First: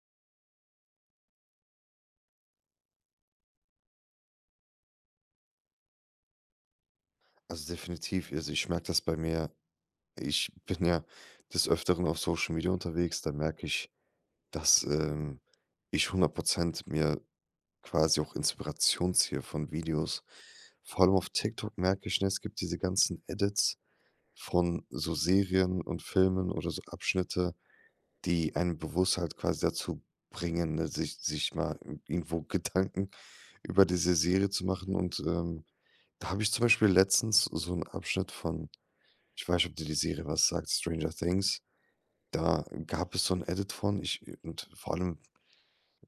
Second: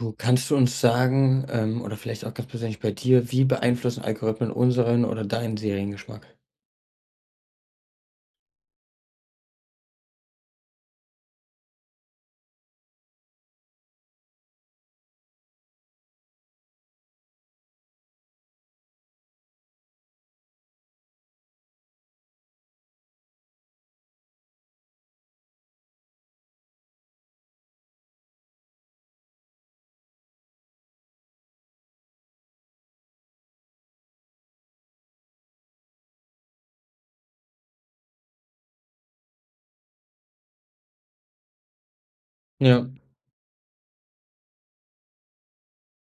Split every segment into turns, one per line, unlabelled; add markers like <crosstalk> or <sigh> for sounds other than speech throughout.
So, kannst du uns sagen ähm, oder vielleicht auch ganz persönlich bei dir, wie beeinflussen Algorithmen unseren oder deinen Seriengeschmack?
Also, definitiv, ja, also, ich merke das bei mir. Ich bin ja des Öfteren auf Social Media unterwegs, da merke ich, dass, ähm, ich 100 % mir quasi auch Inspiration ziehe von Videos. Vor allem auf TikTok merke ich, ne, es gibt diese ganzen Edits von so Serien und Filmen oder so Abschnitte, die einen bewusst halt quasi dazu bringen, ne, sich sich mal i irgendwo Gedanken über diese Serie zu machen. Und, ähm, da habe ich zum Beispiel letztens so 'n Abschnitt von ich weiß nicht, ob dir die Serie was sagt: „Stranger Things“? Da
Ja.
gab es so 'n Edit von. Ich äh, und vor allem,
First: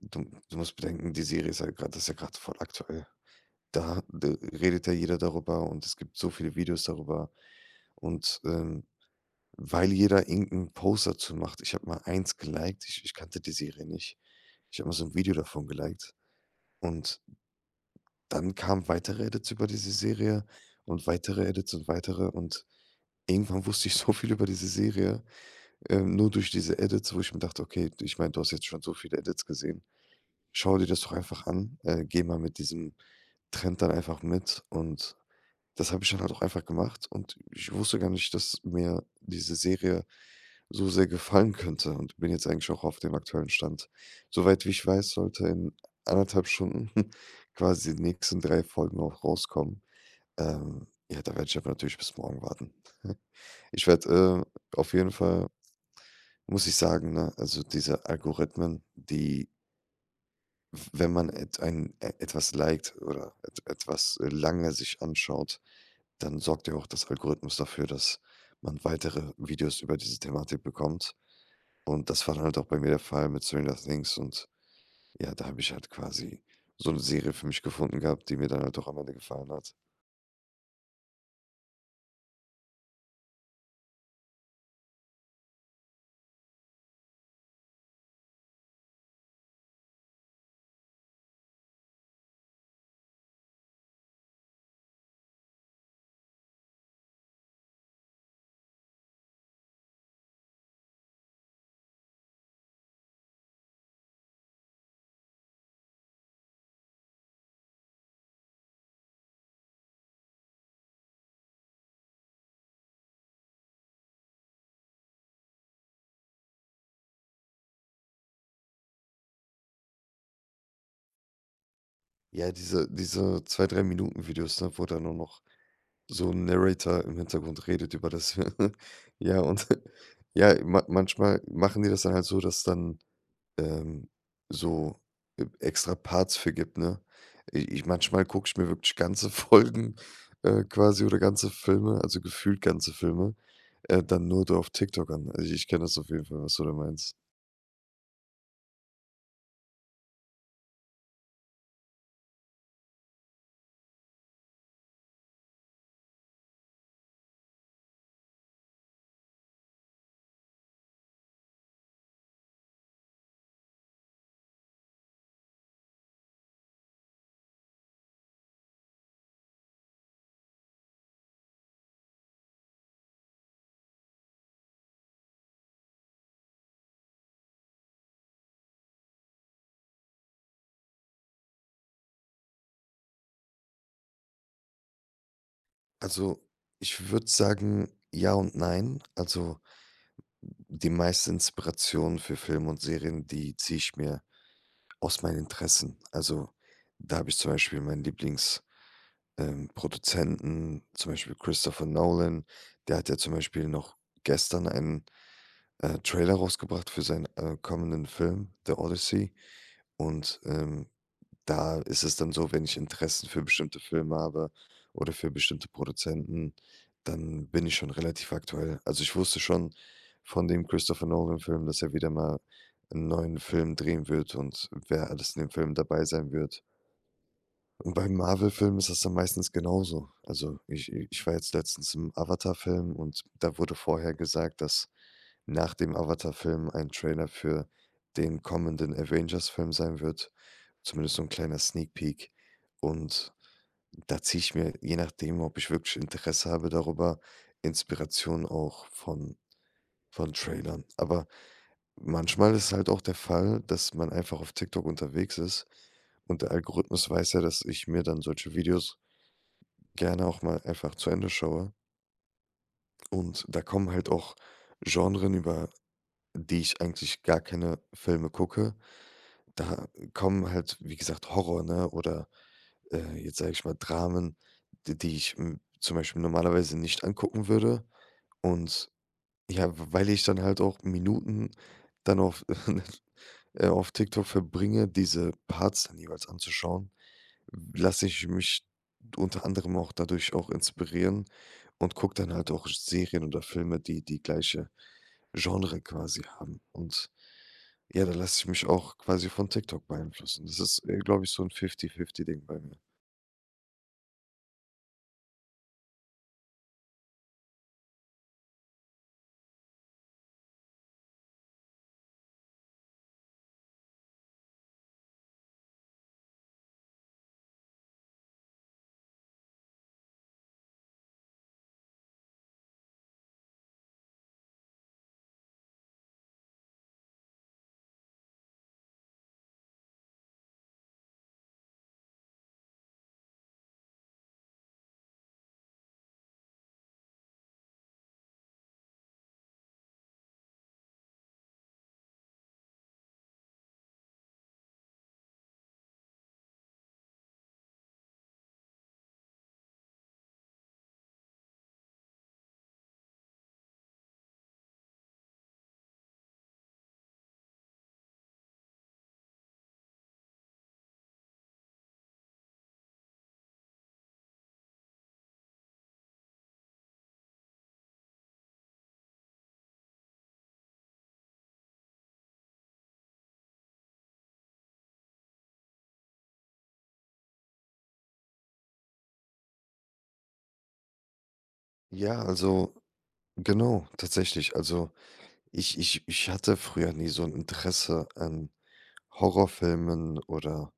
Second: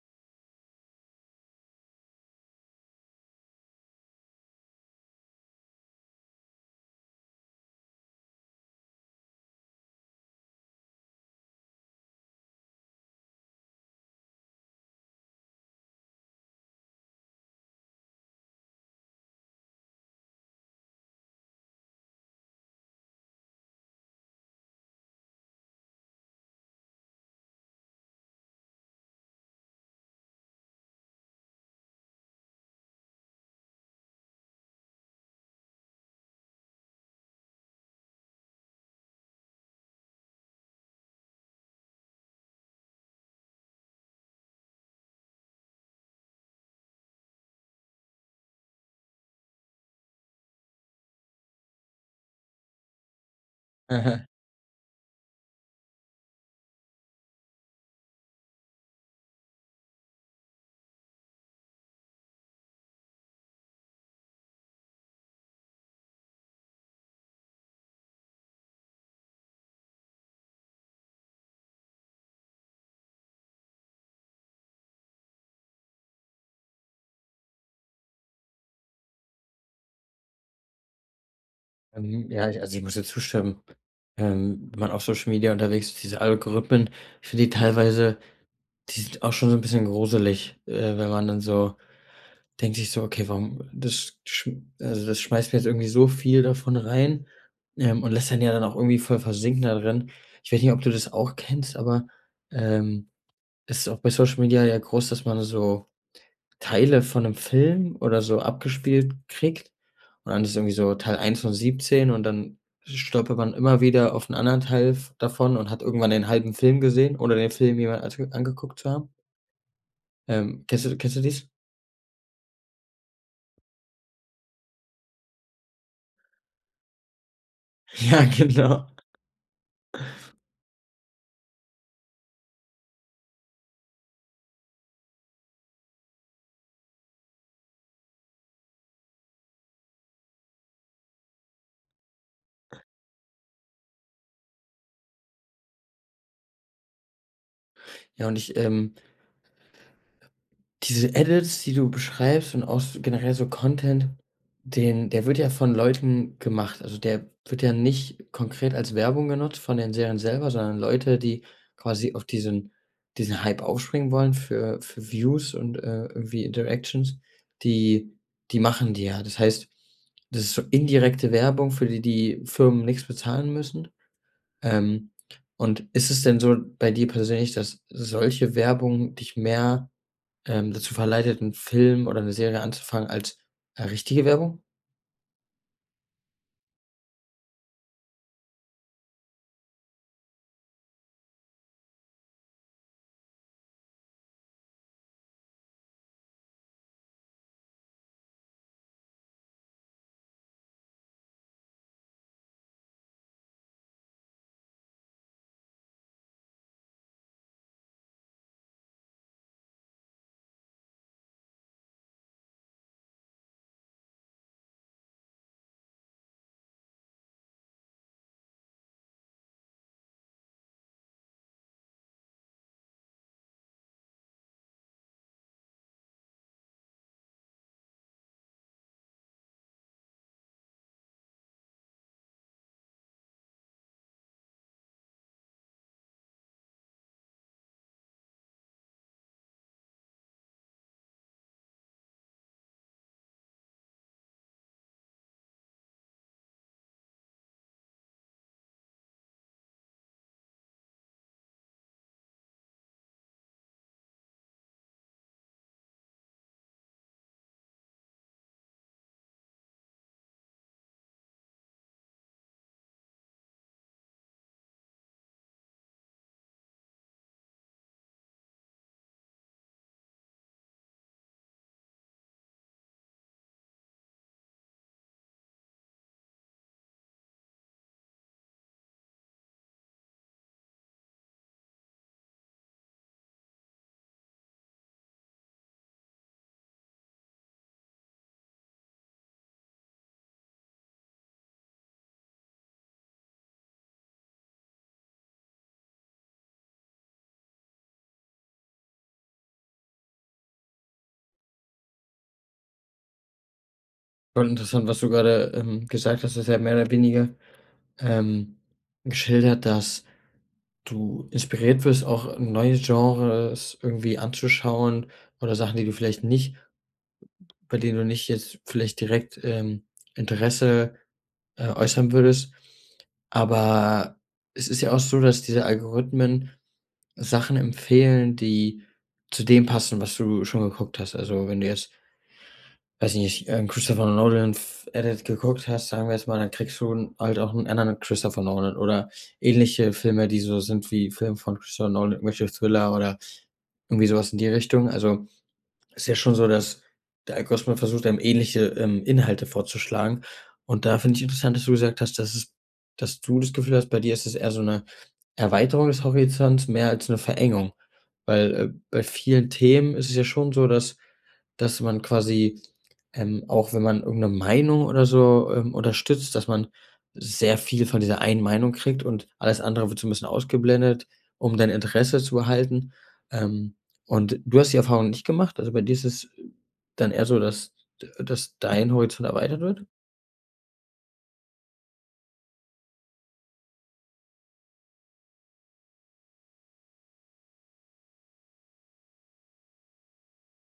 du du musst bedenken, die Serie ist halt grad das ist ja grad voll aktuell. Da d redet ja jeder darüber, und es gibt so viele Videos darüber. Und, ähm, weil jeder irgend 'n Post dazu macht ich habe mal eins geliked, ich ich kannte die Serie nicht. Ich habe mal so 'n Video davon geliked. Und dann kamen weitere Edits über diese Serie und weitere Edits und weitere. Und irgendwann wusste ich so viel über diese Serie, ähm, nur durch diese Edits, wo ich mir dachte: „Okay, ich meine, du hast jetzt schon so viele Edits gesehen. Schau dir das doch einfach an, äh, geh mal mit diesem Trend dann einfach mit.“ Und das habe ich dann halt auch einfach gemacht. Und ich wusste gar nicht, dass mir diese Serie so sehr gefallen könnte und bin jetzt eigentlich auch auf dem aktuellen Stand. Soweit wie ich weiß, sollte in 1,5 Stunden <snorts> quasi die nächsten 3 Folgen auch rauskommen. Ähm, ja, da werde ich aber natürlich bis morgen warten. <chuckles> Ich
Aha.
werde, äh, auf jeden Fall muss ich sagen, ne, also, diese Algorithmen, die w wenn man etw ein etwas liked oder et etwas, äh, lange sich anschaut, dann sorgt ja auch das Algorithmus dafür, dass man weitere Videos über diese Thematik bekommt. Und das war dann halt auch bei mir der Fall mit „Stranger Things“. Und ja, da habe ich halt quasi so 'ne Serie für mich gefunden gehabt, die mir dann halt auch am Ende gefallen hat.
Mhm, ja, also, ich muss dir zustimmen. Ähm, wenn man auf Social Media unterwegs ist diese Algorithmen, ich finde die teilweise die sind auch schon so 'n bisschen gruselig. Äh, wenn man dann so denkt sich so, okay, warum das schm also, das schmeißt mir jetzt irgendwie so viel davon rein, ähm, und lässt einen ja dann auch irgendwie voll versinken da drin. Ich weiß nicht, ob du das auch kennst, aber, ähm, es ist auch bei Social Media ja groß, dass man so Teile von 'nem Film oder so abgespielt kriegt. Und dann ist irgendwie so Teil 1 von 17 und dann stolpert man immer wieder auf 'n anderen Teil v davon und hat irgendwann den halben Film gesehen ohne den Film jemals ans angeguckt zu haben. Ähm, kennst du kennst du dies?
Ja, diese diese 2, 3 Minuten-Videos, ne, wo da nur noch so 'n Narrator im Hintergrund redet über
Ja,
das V <chuckles>
genau.
Ja, und <chuckles> ja, ma manchmal machen die das dann halt so, dass dann, ähm, so e extra Parts für gibt, ne? I ich manchmal gucke ich mir wirklich ganze Folgen, äh, quasi oder ganze Filme, also, gefühlt ganze Filme, äh, dann nur do auf TikTok an. Also, ich kenne das auf jeden Fall, was du da meinst.
Ja, und ich, ähm Diese Edits, die du beschreibst und auch so generell so Content, den der wird ja von Leuten gemacht. Also, der wird ja nicht konkret als Werbung genutzt von den Serien selber, sondern Leute, die quasi auf diesen diesen Hype aufspringen wollen für für Views und, äh, irgendwie Interactions, die die machen die ja. Das heißt, das ist so indirekte Werbung, für die die Firmen nix bezahlen müssen. Ähm. Und ist es denn so bei dir persönlich, dass solche Werbung dich mehr, ähm, dazu verleitet, 'n Film oder 'ne Serie anzufangen als, äh, richtige Werbung?
Also, ich würde sagen, ja und nein. Also die meisten Inspirationen für Film und Serien, die ziehe ich mir aus meinen Interessen. Also, da habe ich zum Beispiel meinen Lieblings äh, Produzenten, zum Beispiel Christopher Nolan. Der hat ja zum Beispiel noch gestern einen, äh, Trailer rausgebracht für seinen, äh, kommenden Film „The Odyssey“. Und, ähm, da ist es dann so, wenn ich Interessen für bestimmte Filme habe oder für bestimmte Produzenten, dann bin ich schon relativ aktuell. Also, ich wusste schon von dem Christopher-Nolan-Film, dass er wieder mal 'n neuen Film drehen wird und wer alles in dem Film dabei sein wird. Und beim Marvel-Film ist das dann meistens genauso. Also, ich ich war jetzt letztens im Avatar-Film, und da wurde vorher gesagt, dass nach dem Avatar-Film ein Trailer für den kommenden Avengers-Film sein wird, zumindest so 'n kleiner Sneak Peak. Und da ziehe ich mir, je nachdem, ob ich wirklich Interesse habe darüber, Inspiration auch von von Trailern. Aber manchmal ist es halt auch der Fall, dass man einfach auf TikTok unterwegs ist. Und der Algorithmus weiß ja, dass ich mir dann solche Videos gerne auch mal einfach zu Ende schaue. Und da kommen halt auch Genren, über die ich eigentlich gar keine Filme gucke. Da kommen halt, wie gesagt, Horror, ne, oder, äh, jetzt sage ich mal, Dramen, die die ich, hm, zum Beispiel normalerweise nicht angucken würde. Und, ja, w weil ich dann halt auch Minuten dann auf, <chuckles> äh auf TikTok verbringe, diese Parts dann jeweils anzuschauen, w lasse ich mich unter anderem auch dadurch auch inspirieren und gucke dann halt auch Serien oder Filme, die die gleiche Genre quasi haben. Und ja, da lasse ich mich auch quasi von TikTok beeinflussen. Das ist, äh, glaube ich, so 'n Fifty Fifty Ding bei mir.
Voll interessant, was du grade, ähm, gesagt hast, du hast ja mehr oder weniger, ähm, geschildert, dass du inspiriert wirst, auch neue Genres irgendwie anzuschauen oder Sachen, die du vielleicht nicht bei denen du nicht jetzt vielleicht direkt, ähm, Interesse, äh, äußern würdest. Aber es ist ja auch so, dass diese Algorithmen Sachen empfehlen, die zu dem passen, was du schon geguckt hast. Also, wenn du jetzt weiß ich nicht, äh, 'n Christopher Nolan F Edit geguckt hast, sagen wir jetzt mal, dann kriegst du 'n halt auch 'n anderen Christopher Nolan oder ähnliche Filme, die so sind wie Film von Christopher Nolan, irgendwelche Thriller oder irgendwie so was in die Richtung. Also, ist ja schon so, dass der Algorithmus versucht einem, ähnliche, ähm, Inhalte vorzuschlagen. Und da finde ich interessant, dass du gesagt hast, dass es dass du das Gefühl hast, bei dir ist das eher so 'ne Erweiterung des Horizonts, mehr als 'ne Verengung. Weil, äh, bei vielen Themen ist es ja schon so, dass dass man quasi ähm, auch, wenn man irgend 'ne Meinung oder so, ähm, unterstützt, dass man sehr viel von dieser einen Meinung kriegt und alles andere wird so 'n bisschen ausgeblendet, um dein Interesse zu erhalten. Ähm, und du hast die Erfahrung nicht gemacht, also bei dir ist es dann eher so, dass dass dein Horizont erweitert wird?
Ja, also, genau, tatsächlich. Also, ich ich ich hatte früher nie so 'n Interesse an Horrorfilmen oder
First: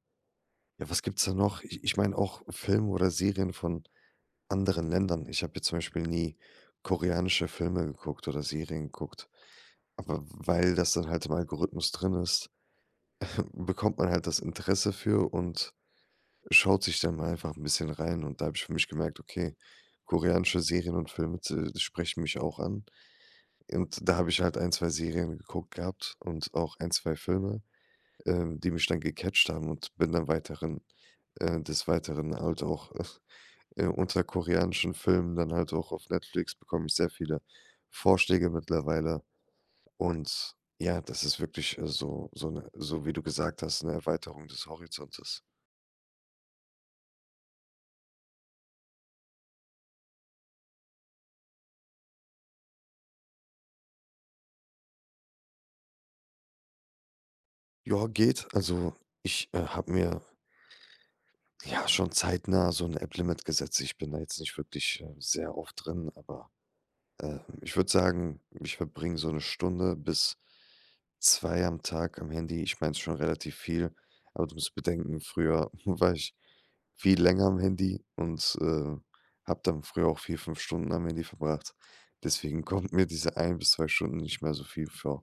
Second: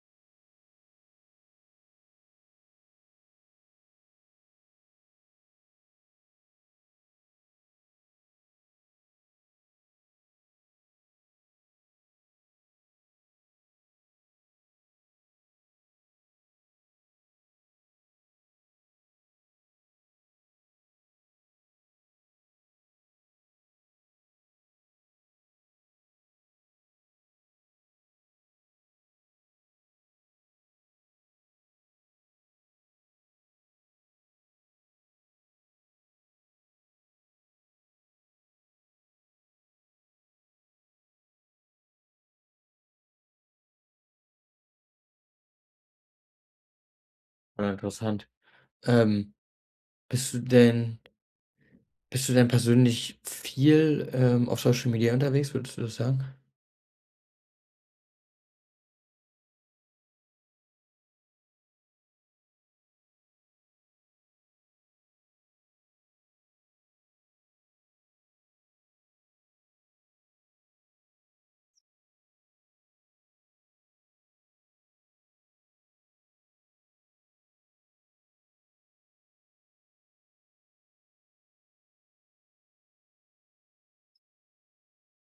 ja, was gibt's da noch? Ich ich meine auch Filme oder Serien von anderen Ländern. Ich habe hier zum Beispiel nie koreanische Filme geguckt oder Serien geguckt. Aber w w weil das dann halt im Algorithmus drin ist, <chuckles> bekommt man halt das Interesse für und schaut sich dann einfach 'n bisschen rein. Und da habe ich für mich gemerkt: „Okay, koreanische Serien und Filme z äh, sprechen mich auch an.“ Und da habe ich halt ein, 2 Serien geguckt gehabt und auch ein, 2 Filme, ähm, die mich dann gecatcht haben und bin dann weiteren, äh des Weiteren halt auch, <chuckles> äh, unter koreanischen Filmen dann halt auch auf Netflix bekomme ich sehr viele Vorschläge mittlerweile. Und, ja, das ist wirklich, äh, so so 'ne so wie du gesagt hast, 'ne Erweiterung des Horizontes.
Äh, interessant. Ähm. Bist du denn Bist du denn persönlich viel, ähm, auf Social Media unterwegs? Würdest du das sagen?
Ja, geht. Also, ich, äh, habe mir ja schon zeitnah so 'n App-Limit gesetzt. Ich bin da jetzt nicht wirklich, ähm, sehr oft drin, aber, ähm, ich würde sagen, ich verbringe so 1 Stunde bis 2 am Tag am Handy. Ich meine, es ist schon relativ viel, aber du musst bedenken, früher war ich viel länger am Handy und, ähm, habe dann früher auch 4, 5 Stunden am Handy verbracht. Deswegen kommt mir diese 1 bis 2 Stunden nicht mehr so viel vor.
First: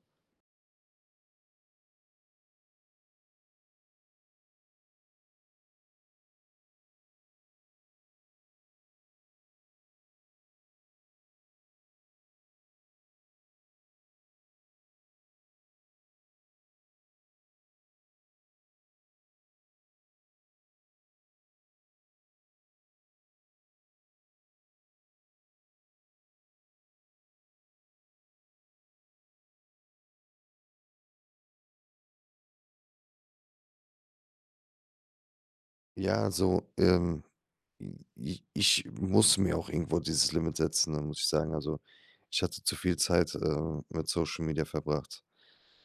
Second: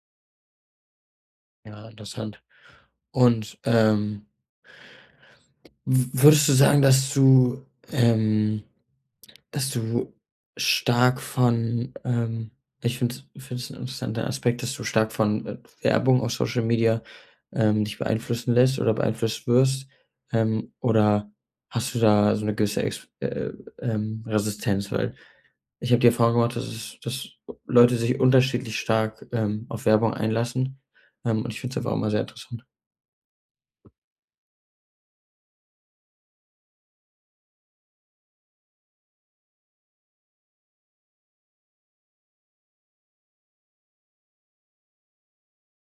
Ja, interessant und, ähm w würdest du sagen, dass du, ähm dass du stark von, ähm, ich finde es finde es 'n interessanter Aspekt, dass du stark von, äh, Werbung auf Social-Media, ähm, dich beeinflussen lässt oder beeinflusst wirst, ähm, oder hast du da so 'ne gewisse ex äh, ähm, Resistenz? Weil, ich habe dir vorgemacht, dass es dass Leute sich unterschiedlich stark, ähm, auf Werbung einlassen, ähm, und ich finde es einfach immer sehr interessant.
Ja, so, ähm, i ic ich muss mir auch irgendwo dieses Limit setzen, ne, muss ich sagen. Also, ich hatte zu viel Zeit, äh, mit Social Media verbracht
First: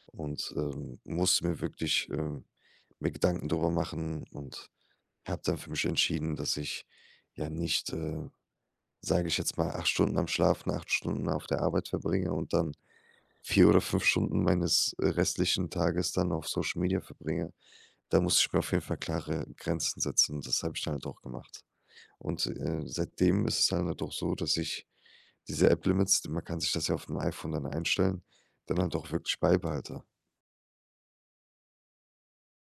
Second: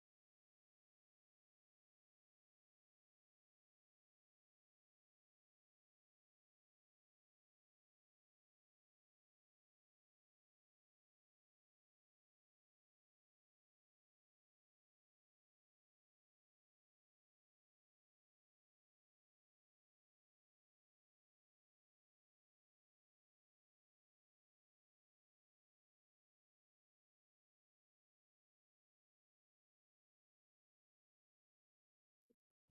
und, ähm, musste mir wirklich, äh mir Gedanken darüber machen und habe dann für mich entschieden, dass ich ja nicht, äh, sage ich jetzt mal, 8 Stunden am Schlaf und 8 Stunden auf der Arbeit verbringe und dann 4 oder 5 Stunden meines, äh, restlichen Tages dann auf Social Media verbringe. Da musste ich mir auf jeden Fall klare Grenzen setzen. Und das habe ich dann halt auch gemacht. Und, äh, seitdem ist es dann halt auch so, dass ich diese App-Limits, d man kann sich das ja aufm iPhone dann einstellen, dann halt auch wirklich beibehalte.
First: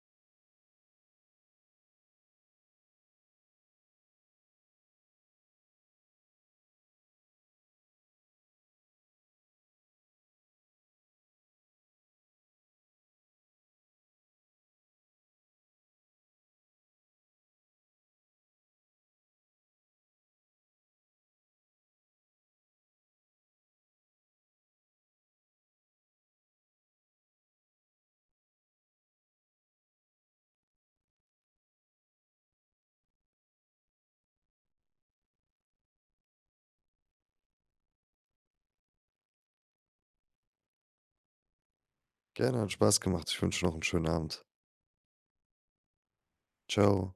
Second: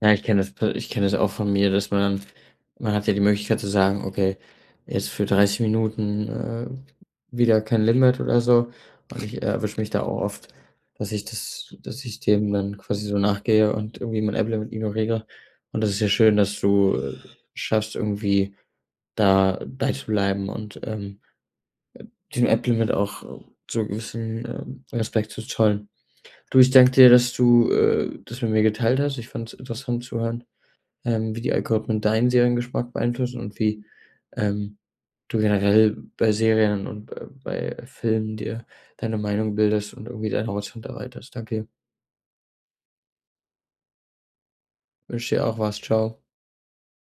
Ja, ich kenne das p ich kenne das auch von mir, dass man man hat ja die Möglichkeit zu sagen: „Okay, jetzt für 30 Minuten, äh, wieder kein Limit oder so.“ Und ich erwische mich da auch oft, dass ich das dass ich dem dann quasi so nachgehe und irgendwie mein App-Limit ignoriere. Und das ist ja schön, dass du schaffst irgendwie, da bei zu bleiben und, ähm, äh, dem App-Limit auch so 'n gewissen, ähm, Respekt zu zollen. Du, ich danke dir, dass du, äh, das mit mir geteilt hast. Ich fand es interessant zu hören, ähm, wie die Algorithmen deinen Seriengeschmack beeinflussen und wie, ähm, du generell bei Serien und be bei Filmen dir deine Meinung bildest und irgendwie deinen Horizont erweiterst. Danke dir.
Gerne, hat Spaß gemacht. Ich wünsche dir noch 'n schönen Abend.
Wünsche dir auch was. Tschau.
Tschau.